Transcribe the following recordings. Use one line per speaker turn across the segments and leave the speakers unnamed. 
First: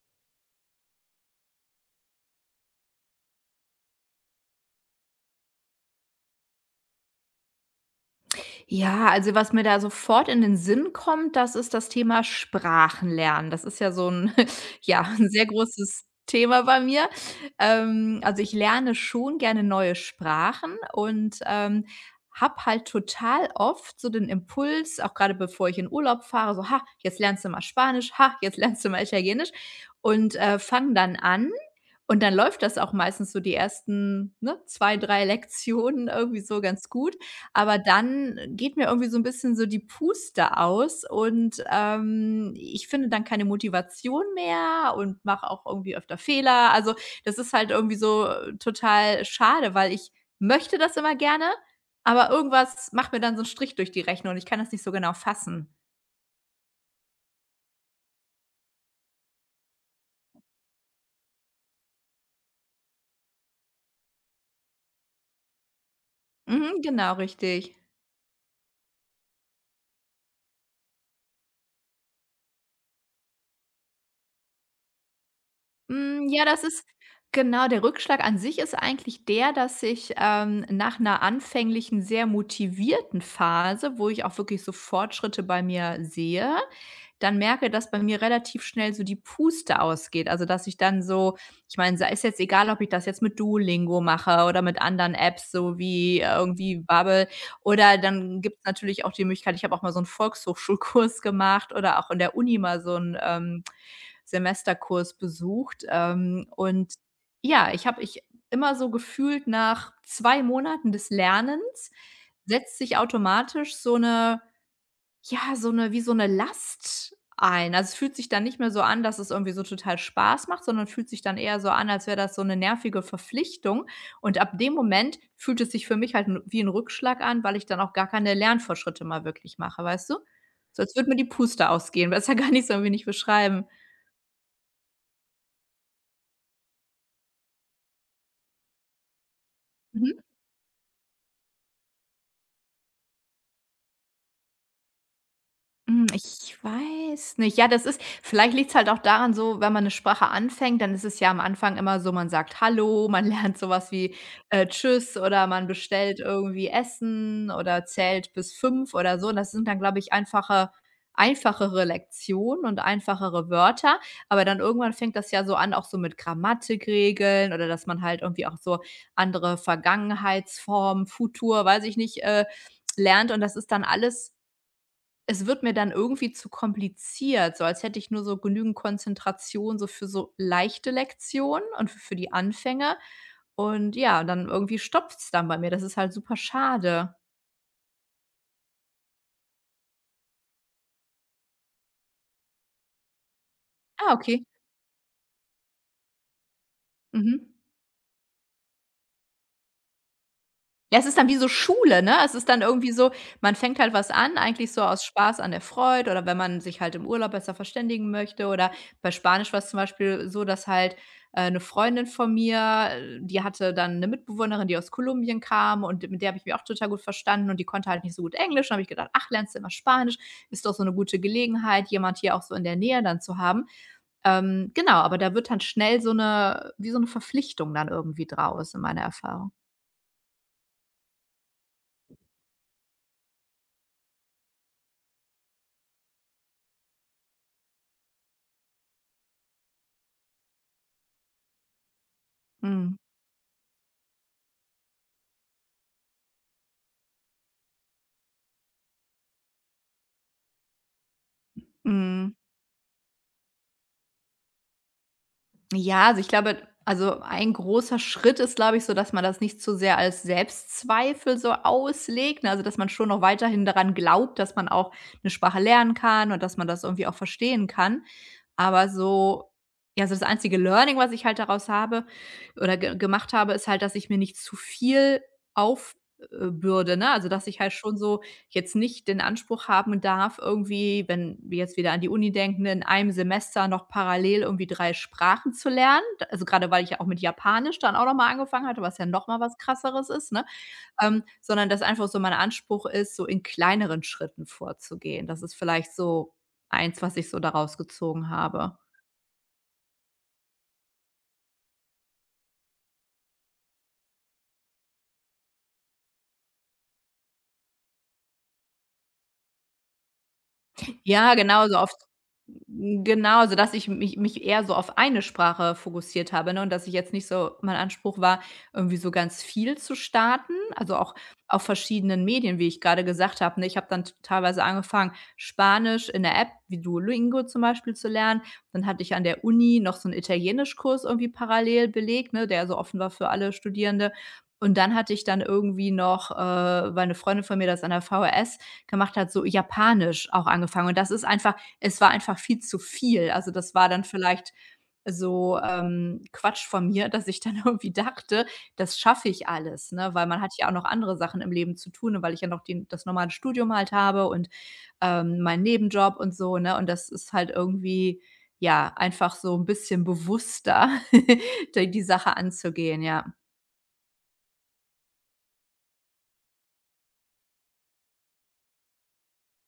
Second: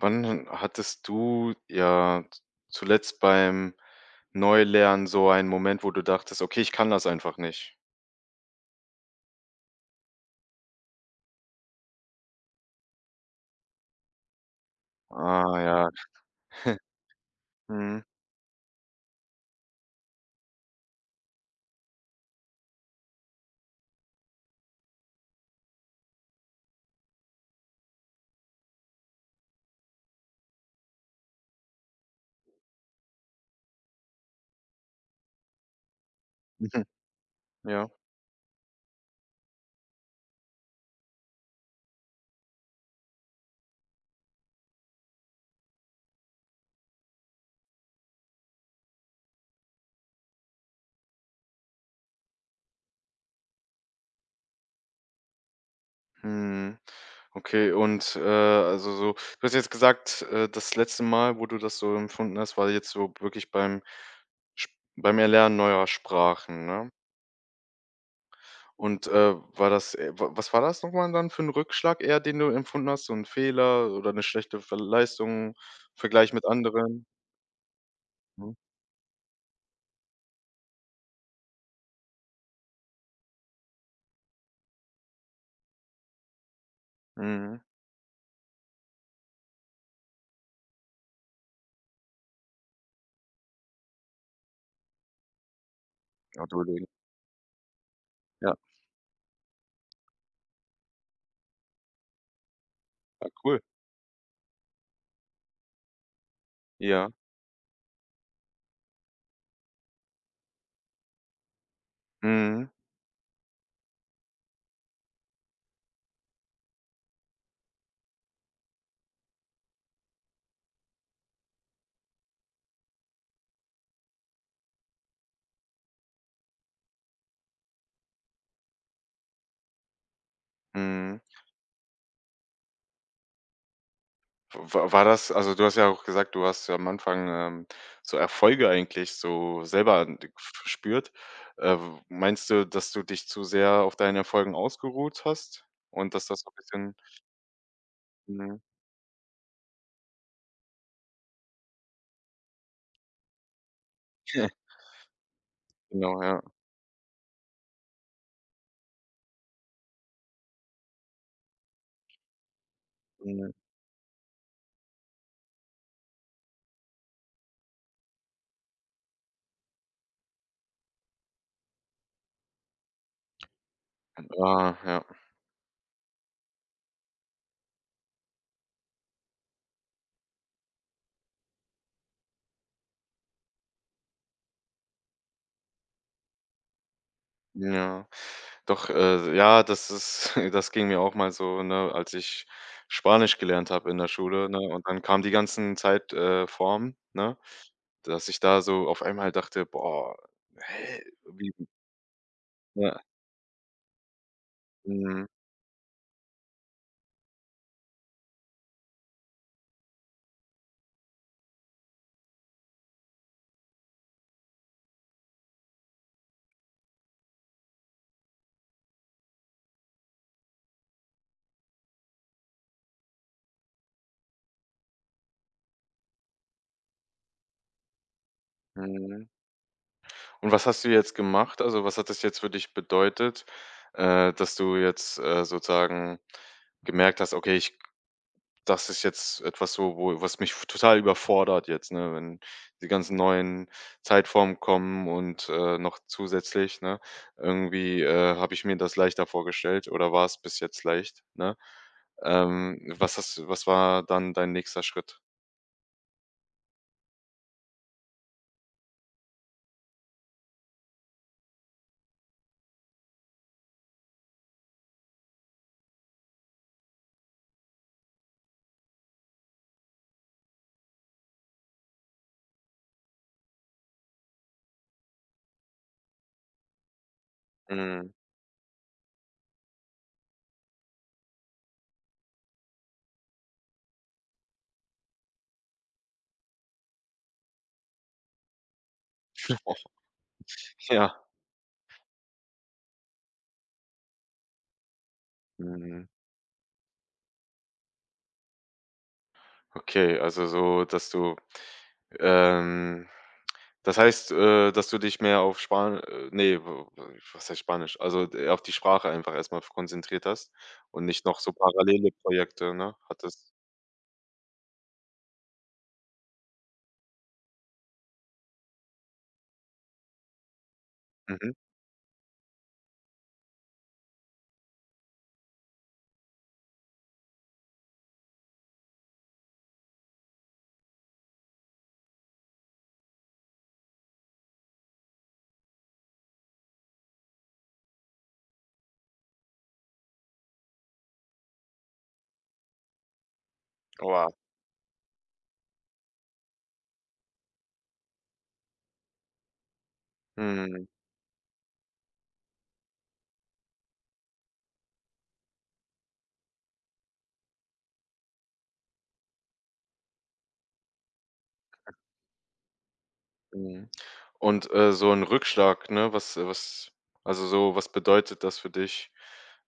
Wann hattest du, ja, zuletzt beim Neulernen so einen Moment, wo du dachtest: „Okay, ich kann das einfach nicht?“
Ja, also was mir da sofort in den Sinn kommt, das ist das Thema Sprachenlernen. Das ist ja so 'n ja, 'n sehr
Ah ja.
großes Thema bei mir.
Mhm.
Also, ich lerne schon gerne neue Sprachen und, habe halt total oft so den Impuls, auch gerade bevor ich in Urlaub fahre, so: „Ha, jetzt lernst du mal Spanisch. Ha, jetzt lernst du mal Italienisch." Und, fange dann an und dann läuft das auch meistens so die ersten, ne, zwei, drei Lektionen irgendwie so
Mhm.
ganz gut. Aber
Ja.
dann geht mir irgendwie so ein bisschen so die Puste aus und, ich finde dann keine Motivation mehr und mache auch irgendwie öfter Fehler. Also, das ist halt irgendwie so total schade, weil ich möchte das immer gerne, aber irgendwas macht mir dann so einen Strich durch die Rechnung und ich kann das nicht so genau fassen.
Mhm. Okay, und, also so du hast jetzt gesagt, das letzte Mal, wo du das so empfunden hast, war jetzt so wirklich beim Sp beim Erlernen neuer Sprachen,
Mhm,
ne?
genau, richtig.
Und, war das wa was war das nochmal dann für ein Rückschlag eher, den du empfunden hast? So ein Fehler oder eine schlechte Ver Leistung,
Hm,
Vergleich
ja,
mit
das ist
anderen?
genau, der Rückschlag an
Mhm,
sich ist eigentlich der, dass ich, nach 'ner anfänglichen, sehr motivierten Phase, wo ich auch wirklich so Fortschritte bei mir sehe, dann
mhm.
merke, dass bei mir relativ schnell so die Puste ausgeht. Also, dass ich dann so ich meine, sei es jetzt egal, ob ich das jetzt mit Duolingo mache oder mit anderen Apps, so wie
Ja,
irgendwie
Duolingo.
Babbel oder dann
Ja,
gibt's natürlich auch die Möglichkeit ich habe auch mal so 'n Volkshochschulkurs gemacht oder auch in der Uni mal so 'n,
ah, cool.
Semesterkurs besucht. Und
Ja.
ja, ich immer so gefühlt nach 2 Monaten des Lernens
Mhm,
setzt sich automatisch so eine ja, so eine wie so eine Last ein. Also, es fühlt sich dann nicht mehr so an, dass es irgendwie so total Spaß macht, sondern fühlt sich dann eher so an, als wäre das so eine nervige Verpflichtung. Und ab dem Moment fühlt es sich für mich halt 'n wie ein Rückschlag an, weil ich dann auch gar keine Lernfortschritte mal wirklich mache, weißt du? So als würde mir
mhm.
die Puste ausgehen. Besser kann ich's irgendwie nicht beschreiben.
Wa War das, also, du hast ja auch gesagt, du hast ja am Anfang, so Erfolge eigentlich so selber
Mhm.
d gef gespürt. W Meinst du, dass du dich zu sehr auf deinen Erfolgen ausgeruht hast
Hm,
und dass das so 'n
ich
bisschen
weiß nicht. Ja, das ist vielleicht
mhm.
liegt's halt auch daran so, wenn man 'ne Sprache anfängt, dann ist es ja am Anfang immer so, man sagt „Hallo", man lernt so was wie, „Tschüss" oder man bestellt
Genau, ja.
irgendwie Essen oder zählt bis 5 oder so. Das sind dann, glaube ich, einfachere Lektionen und einfachere
Mhm.
Wörter, aber dann irgendwann fängt das ja so an, auch so mit Grammatikregeln oder dass man halt irgendwie auch so andere Vergangenheitsformen, Futur, weiß ich nicht, lernt und das ist dann alles
Ah, ja.
es wird mir dann irgendwie zu kompliziert, so als hätte ich nur so genügend Konzentration so für so leichte Lektionen und f für die Anfänger. Und ja, dann irgendwie stopft's dann bei mir. Das ist halt super schade.
Ja, doch, ja, das ist das ging mir auch mal so, ne, als ich Spanisch gelernt habe in der
Ah, okay.
Schule, ne, und dann kamen die ganzen Zeit Formen, ne,
Mhm.
dass ich da so auf einmal dachte: „Boah,
Ja,
hä,
es ist dann wie so
wie“
Schule, ne? Es ist dann irgendwie
ja,
so, man fängt halt was an, eigentlich so aus
mhm,
Spaß an der Freude oder wenn man sich halt im Urlaub besser verständigen möchte oder bei Spanisch war's zum Beispiel so, dass halt, 'ne Freundin von mir, die hatte dann eine Mitbewohnerin, die aus Kolumbien kam und mit der habe ich mich auch total gut verstanden und die konnte halt nicht so gut Englisch. Dann habe ich gedacht: „Ach, lernst du mal Spanisch? Ist doch so eine gute Gelegenheit, jemand hier auch so in der Nähe dann zu haben." Genau, aber da wird dann schnell so eine wie so eine Verpflichtung dann irgendwie draus in meiner
mhm.
Erfahrung.
Und was hast du jetzt gemacht? Also, was hat das jetzt für dich bedeutet, dass du jetzt, sozusagen gemerkt hast: „Okay, ich Das ist jetzt etwas so, wo was mich f total überfordert jetzt, ne, wenn die
Mhm.
ganzen neuen Zeitformen kommen und, noch zusätzlich, ne? Irgendwie, habe ich mir das leichter vorgestellt oder war es bis jetzt leicht, ne?
Hm,
Was war dann dein nächster Schritt?
ja, also ich glaube also ein großer Schritt ist, glaube ich, so, dass man das nicht so sehr als Selbstzweifel so auslegt, ne? Also, dass man schon noch weiterhin daran glaubt, dass man auch eine Sprache lernen kann und dass man das irgendwie auch verstehen kann. Aber so ja, so das einzige Learning, was ich halt daraus habe oder ge gemacht habe, ist halt, dass ich mir nicht zu viel aufbürde, ne? Also, dass ich halt schon
Mhm.
so jetzt nicht den Anspruch haben darf, irgendwie, wenn wir jetzt wieder an die Uni denken, in einem Semester noch parallel irgendwie 3 Sprachen zu lernen. Also, gerade weil ich ja auch mit Japanisch dann auch noch mal angefangen hatte, was ja noch mal was Krasseres ist, ne?
Ja.
Sondern dass einfach so mein Anspruch ist, so in kleineren Schritten vorzugehen. Das ist vielleicht
Mhm.
so eins, was ich so daraus gezogen habe.
Okay, also so, dass du, ähm das heißt, dass du dich mehr auf Span ne, w w was heißt Spanisch? Also, d auf die Sprache einfach erst mal f konzentriert hast und nicht
Ja,
noch so
genau, so auf
parallele Projekte, ne,
hm, genau,
hattest.
sodass ich mich eher so auf eine Sprache fokussiert habe, ne, und dass ich jetzt nicht so mein Anspruch war, irgendwie so ganz viel zu starten, also auch
Mhm.
auf verschiedenen Medien, wie ich grade gesagt habe, ne? Ich habe dann t teilweise angefangen, Spanisch in 'ner App wie Duolingo zum Beispiel zu lernen. Dann hatte ich an der Uni noch so 'n Italienischkurs irgendwie parallel belegt, ne, der so offen war für alle Studierende. Und dann hatte ich dann irgendwie noch, weil 'ne Freundin von mir das an der VHS gemacht hat, so japanisch auch angefangen. Und das ist einfach es war einfach viel zu viel. Also, das war dann
Oha.
vielleicht so, Quatsch von mir, dass ich dann irgendwie dachte, das schaffe ich alles, ne? Weil man hat ja auch noch
Mhm,
andere Sachen im Leben zu tun und weil ich ja noch den das normale Studium halt habe und, meinen Nebenjob und so, ne? Und das ist halt irgendwie, ja, einfach so ein bisschen bewusster, die Sache anzugehen, ja.
mhm. Und, so 'n Rückschlag, ne, was also, so, was bedeutet das für dich?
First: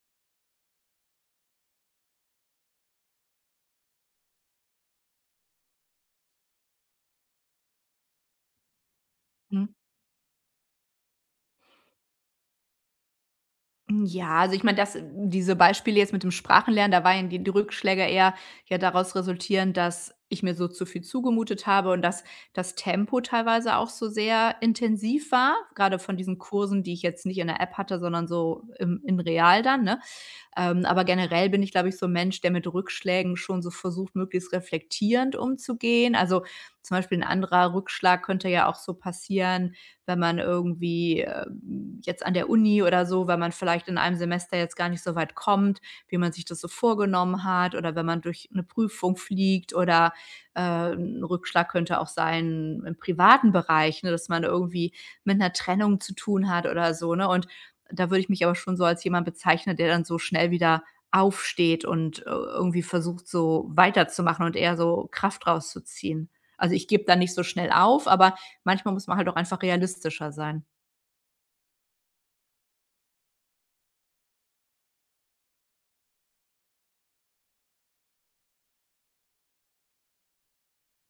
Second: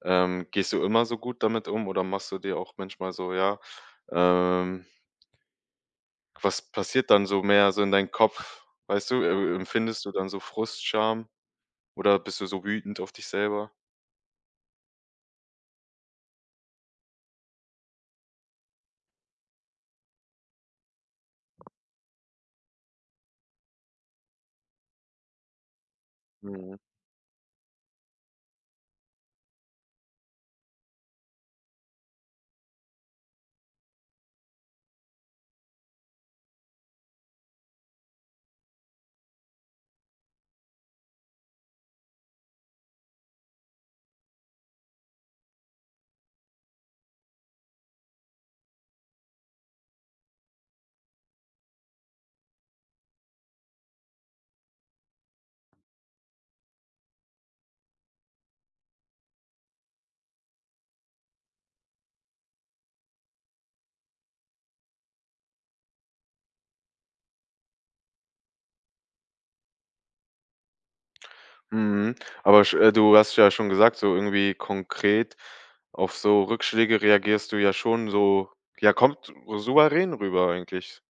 Gehst du immer so gut damit um oder machst du dir auch manchmal so, ja, ähm was passiert dann so mehr so in deinen Kopf? Weißt du,
Mhm.
empfindest du dann so Frust, Scham oder bist du so wütend auf dich selber?
Hm, ja, also ich meine, dass diese Beispiele jetzt mit dem Sprachenlernen, da waren ja die Rückschläge eher ja daraus resultierend, dass ich mir so zu viel zugemutet habe und dass das Tempo teilweise auch so sehr intensiv war, gerade von diesen
Mhm.
Kursen, die ich jetzt nicht in der App hatte, sondern so im in real dann, ne? Aber generell bin ich, glaube ich, so 'n Mensch, der mit Rückschlägen schon so versucht, möglichst reflektierend umzugehen. Also, zum Beispiel ein anderer Rückschlag könnte ja auch so passieren, wenn man irgendwie, jetzt an der Uni oder so wenn man vielleicht in einem Semester jetzt gar nicht so weit kommt, wie man sich das so vorgenommen hat oder wenn man durch eine Prüfung fliegt oder, äh, 'n Rückschlag könnte auch sein im privaten Bereich, ne, dass man irgendwie mit einer Trennung zu tun hat oder so, ne? Und da würde ich mich aber schon so als jemand bezeichnen, der dann so schnell wieder aufsteht und, irgendwie versucht, so weiterzumachen und eher so Kraft rauszuziehen. Also, ich gebe da nicht so schnell auf, aber manchmal muss man halt auch einfach realistischer sein.
Mhm. Aber sch du hast ja schon gesagt, so irgendwie konkret auf so Rückschläge reagierst du ja schon so, ja, kommt so souverän rüber eigentlich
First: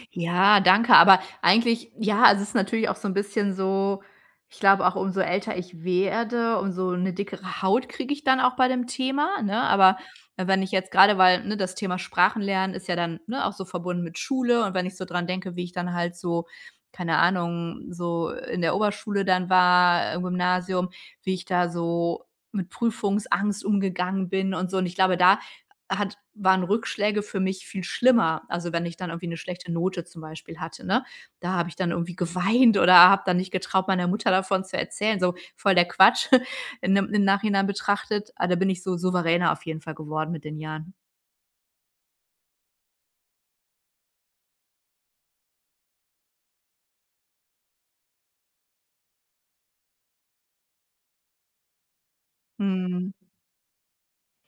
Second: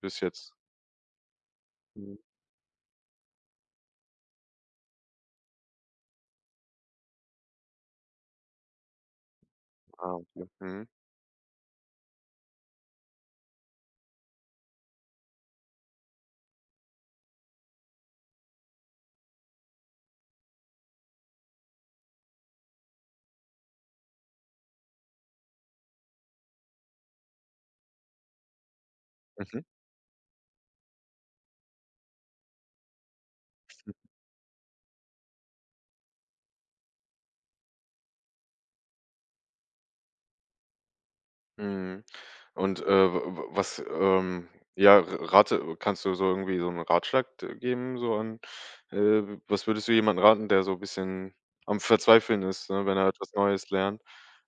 bis jetzt.
Ja, danke. Aber eigentlich,
Mhm.
ja, also es ist natürlich auch so ein bisschen so ich glaube auch, umso älter ich werde, umso eine dickere Haut kriege ich dann auch bei dem Thema, ne? Aber
Ah, okay.
wenn ich
Mhm.
jetzt gerade, weil, ne, das Thema Sprachen lernen ist ja dann, ne, auch so verbunden mit Schule und wenn ich so dran denke, wie ich dann halt so, keine Ahnung, so in der Oberschule dann war, im Gymnasium, wie ich da so mit Prüfungsangst umgegangen bin und so. Und ich glaube, da hat waren Rückschläge für mich viel schlimmer. Also, wenn ich dann irgendwie eine
Mhm.
schlechte Note zum Beispiel hatte, ne? Da habe ich dann irgendwie geweint oder habe dann nicht getraut, meiner Mutter davon zu erzählen. So voll der Quatsch in 'nem im Nachhinein betrachtet. Ah, da bin ich so souveräner auf jeden Fall geworden mit den Jahren.
Mhm. Und, w w was, ja, r rate, kannst du so irgendwie so einen Ratschlag d geben, so an was würdest du jemandem raten, der so ein bisschen am Verzweifeln ist, ne, wenn er
Mhm.
etwas Neues lernt?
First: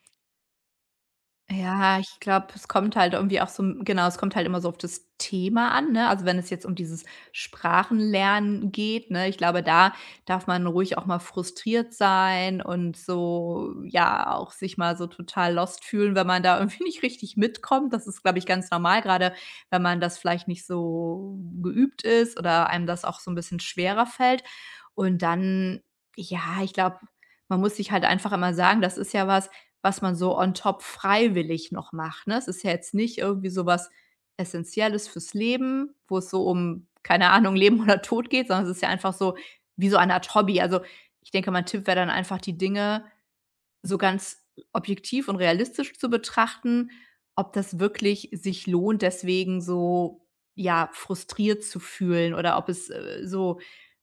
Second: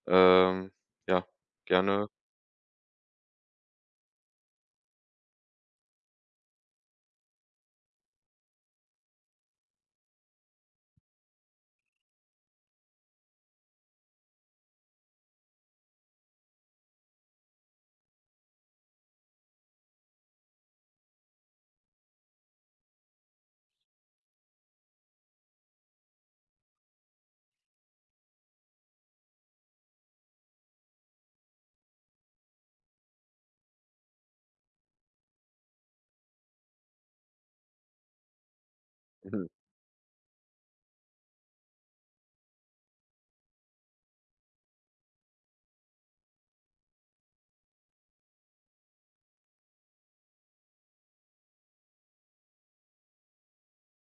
Ähm, ja,
Ja,
gerne.
ich glaube, es kommt halt irgendwie auch so genau, es kommt halt immer so auf das Thema an, ne? Also, wenn es jetzt um dieses Sprachenlernen geht, ne, ich glaube, da darf man ruhig auch mal frustriert sein und so, ja, auch sich mal so total lost fühlen, wenn man da irgendwie nicht richtig mitkommt. Das ist, glaube ich, ganz normal, gerade, wenn man das vielleicht nicht so geübt ist oder einem das auch so ein bisschen schwerer fällt. Und dann, ja, ich glaube, man muss sich halt einfach immer sagen, das ist ja was man so on top freiwillig noch macht, ne? Es ist ja jetzt nicht irgendwie so was Essentielles fürs Leben, wo es so um, keine Ahnung, Leben oder Tod geht, sondern es ist ja einfach so
Mhm.
wie so eine Art Hobby. Also, ich denke, mein Tipp wäre dann einfach, die Dinge so ganz objektiv und realistisch zu betrachten, ob das wirklich sich lohnt, deswegen so, ja, frustriert zu fühlen oder ob es, so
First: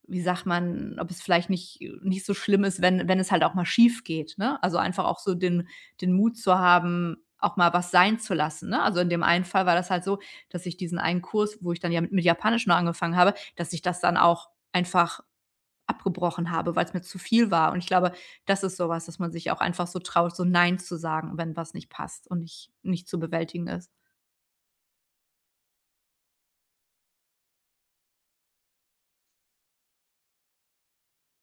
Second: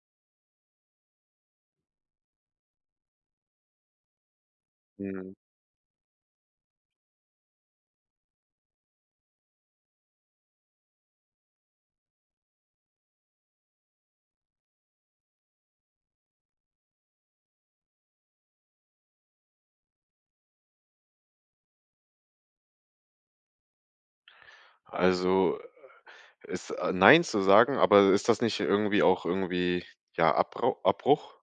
wie sagt man ob es vielleicht nicht so schlimm ist, wenn es halt auch mal schief geht, ne? Also, einfach auch so
Mhm.
den Mut zu haben, auch mal was sein zu lassen, ne? Also, in dem einen Fall war das halt so, dass ich diesen einen Kurs, wo ich dann ja mit Japanisch noch angefangen habe, dass ich das dann auch einfach abgebrochen habe, weil es mir zu viel war. Und ich glaube, das ist so was, dass man sich auch einfach so traut, so „Nein" zu sagen, wenn was nicht passt und nicht zu bewältigen ist.
Also, ist nein zu sagen, aber ist das nicht irgendwie auch irgendwie, ja, Abrau Abbruch?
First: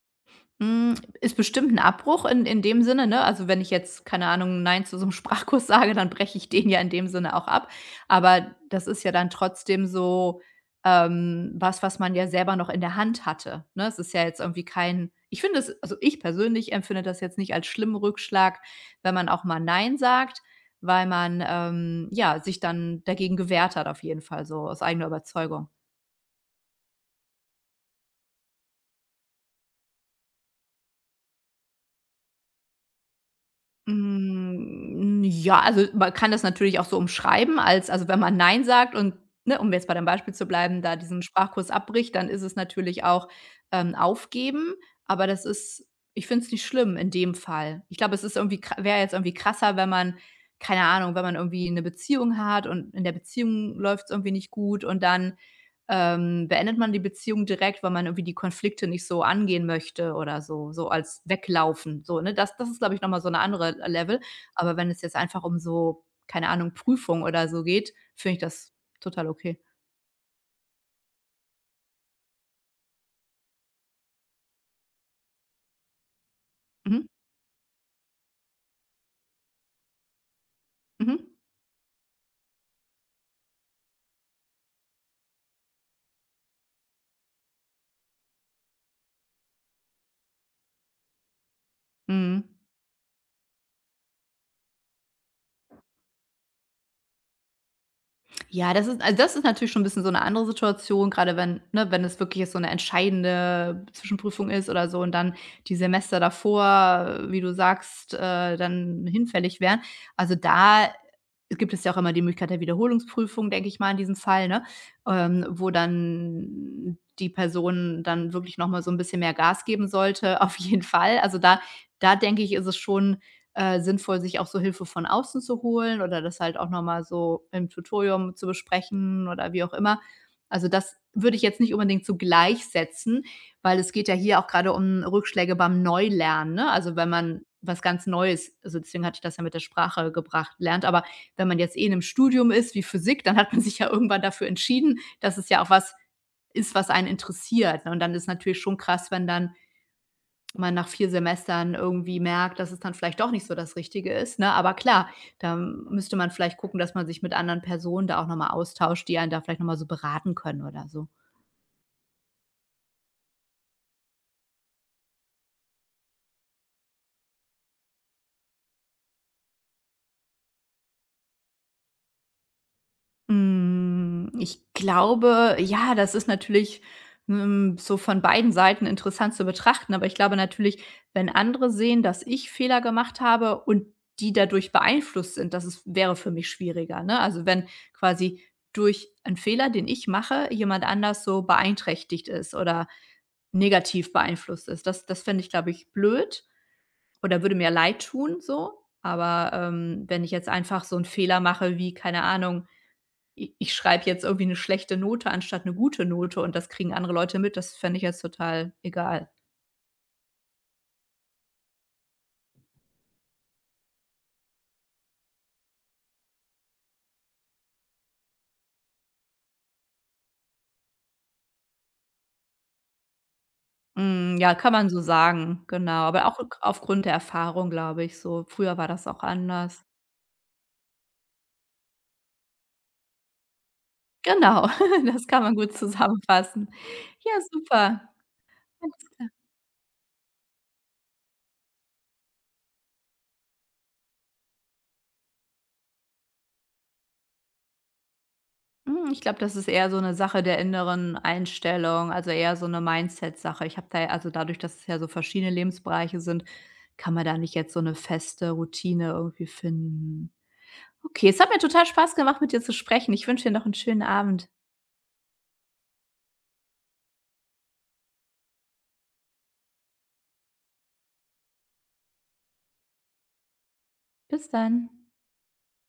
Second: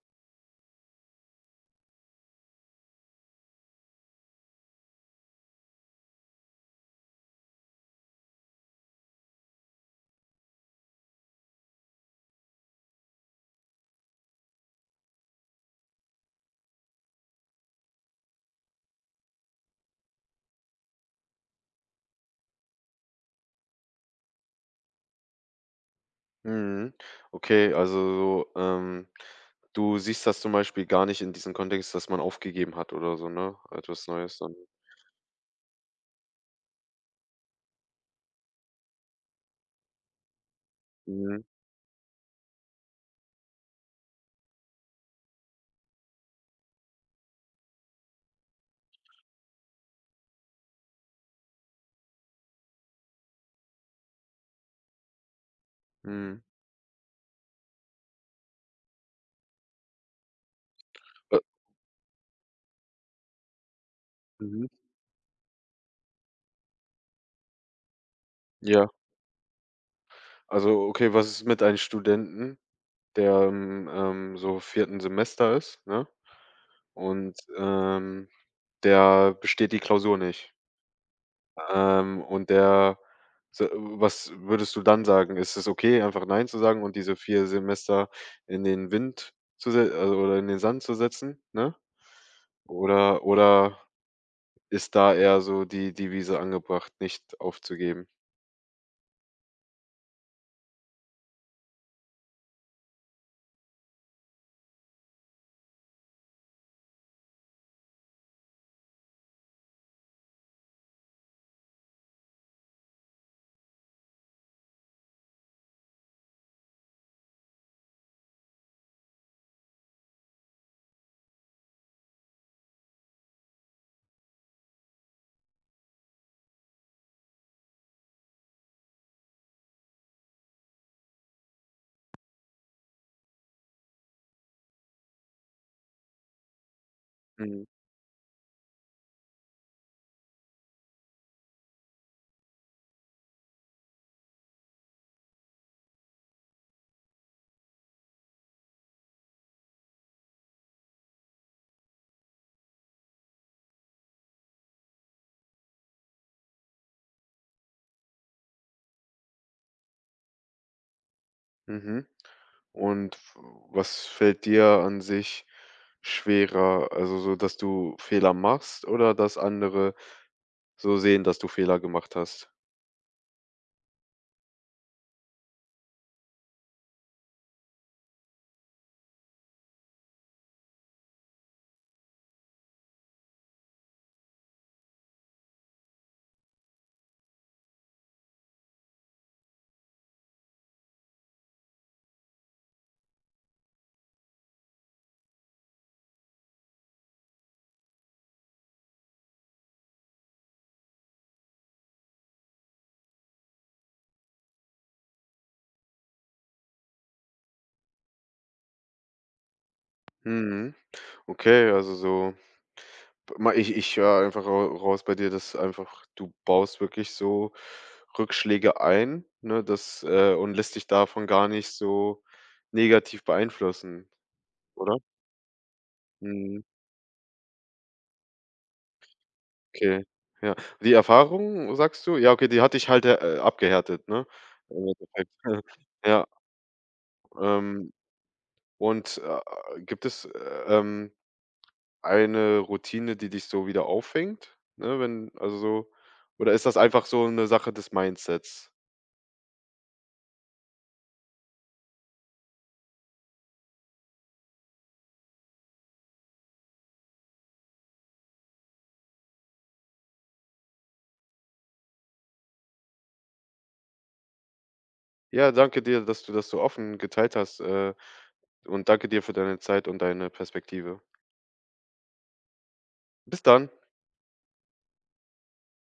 Hm, ist bestimmt ein Abbruch in dem Sinne, ne? Also, wenn ich jetzt, keine Ahnung, nein zu so einem Sprachkurs sage, dann breche ich den ja in dem Sinne auch ab. Aber das ist ja dann trotzdem so, was, was man ja selber noch in der Hand hatte, ne? Es ist ja jetzt irgendwie kein ich finde es also, ich persönlich empfinde das jetzt nicht als schlimmen Rückschlag, wenn man auch mal nein sagt, weil man, ja, sich dann dagegen gewehrt hat auf jeden Fall so aus eigener Überzeugung.
Mhm. Okay, also so, du siehst das zum Beispiel gar nicht in diesem Kontext, dass man aufgegeben hat oder so, ne? Etwas Neues dann.
Hm, ja, also, man kann das natürlich auch so umschreiben als also, wenn man „Nein" sagt und, ne, um jetzt bei dem Beispiel zu bleiben, da diesen
Mhm,
Sprachkurs abbricht, dann ist es natürlich auch, aufgeben, aber das ist ich finde es nicht schlimm in dem Fall. Ich glaube, es ist irgendwie wäre jetzt irgendwie krasser, wenn man keine Ahnung, wenn man irgendwie eine Beziehung hat und in der Beziehung läuft es irgendwie nicht gut und dann
mhm.
beendet man die Beziehung direkt, weil man irgendwie die Konflikte nicht so angehen möchte oder so so als
Äh,
weglaufen, so, ne? Das ist, glaube ich, noch mal so eine andere Level.
mhm.
Aber wenn es jetzt einfach um so, keine Ahnung, Prüfung oder so geht, finde ich das
Ja,
total okay.
also okay, was ist mit einem Studenten, der im, so vierten Semester ist, ne?
Mhm,
Und, der besteht die Klausur nicht?
mhm,
Und der so, was würdest du dann sagen? Ist es okay, einfach nein zu sagen und diese 4 Semester in den Wind zu se also, oder in den Sand zu setzen, ne?
mhm.
Oder ist da eher so die Devise angebracht, nicht aufzugeben?
Ja, das ist also, das ist natürlich schon ein bisschen so eine andere Situation, gerade wenn ne, wenn es wirklich jetzt so eine entscheidende Zwischenprüfung ist oder so und dann die Semester davor, wie du sagst, dann hinfällig wären. Also, da gibt es ja auch immer die Möglichkeit der Wiederholungsprüfung, denke ich mal in diesem Fall, ne, wo dann die Person dann wirklich noch mal so ein bisschen mehr Gas geben sollte, auf jeden Fall. Also, da denke ich, ist es schon sinnvoll, sich auch so Hilfe von außen zu holen oder das halt auch noch mal so im Tutorium zu besprechen oder wie auch immer. Also, das würde ich jetzt nicht unbedingt so gleichsetzen, weil es geht ja hier auch gerade um Rückschläge beim Neulernen, ne? Also, wenn man
Mhm.
was ganz Neues also, deswegen hatte ich das ja mit der Sprache gebracht, lernt. Aber wenn man jetzt eh in 'nem Studium ist wie Physik, dann hat man sich ja irgendwann dafür entschieden, dass es ja auch was ist, was einen interessiert, ne? Und dann ist natürlich schon krass, wenn dann man nach 4 Semestern irgendwie merkt, dass es dann vielleicht doch nicht so das Richtige ist, ne? Aber klar, da müsste man vielleicht gucken, dass man sich mit anderen Personen da auch noch mal austauscht, die einen da vielleicht noch mal so beraten können oder so.
Mhm. Und w was fällt dir an sich schwerer? Also, so, dass du Fehler machst oder dass andere so sehen, dass du Fehler gemacht hast?
Hm, ich glaube, ja, das ist natürlich, hm, so von beiden Seiten interessant zu betrachten, aber ich glaube natürlich, wenn andere sehen, dass ich Fehler gemacht habe und die dadurch beeinflusst sind, das ist wäre für mich schwieriger, ne? Also, wenn quasi durch einen Fehler, den ich mache, jemand anders so beeinträchtigt ist oder negativ beeinflusst ist. Das fände ich, glaube ich, blöd oder würde mir leid tun so. Aber, wenn ich jetzt einfach so einen Fehler mache wie, keine Ahnung i ich schreibe jetzt irgendwie eine schlechte Note anstatt eine gute Note und das kriegen andere Leute mit, das fände ich jetzt total egal.
Mhm. Okay, also so, Ma ich höre einfach ra raus bei dir, dass einfach du baust wirklich so Rückschläge ein, ne, das, und lässt dich davon gar nicht so negativ beeinflussen,
Hm, ja, kann man
oder?
so sagen, genau. Aber auch
Mhm,
aufgrund der Erfahrung, glaube ich, so. Früher war das auch anders.
okay, ja. Die Erfahrung, sagst du? Ja, okay, die hat dich halt, abgehärtet, ne?
Genau,
Im
das
Endeffekt.
kann man gut
Ja,
zusammenfassen. Ja,
ähm,
super. Alles klar.
gibt es, ähm, eine Routine, die dich so wieder auffängt, ne, wenn also so, oder ist das einfach so eine Sache des Mindsets?
Hm, ich glaube, das ist eher so eine Sache der inneren Einstellung, also eher so eine Mindset-Sache. Ich habe da also dadurch, dass es ja so verschiedene Lebensbereiche sind, kann man da nicht jetzt so eine feste Routine irgendwie finden. Okay, es hat mir total Spaß gemacht, mit dir zu sprechen. Ich wünsche dir noch einen schönen Abend.
Ja, danke dir, dass du das so offen geteilt hast, und danke dir für deine Zeit und deine Perspektive. Bis dann.
Bis dann.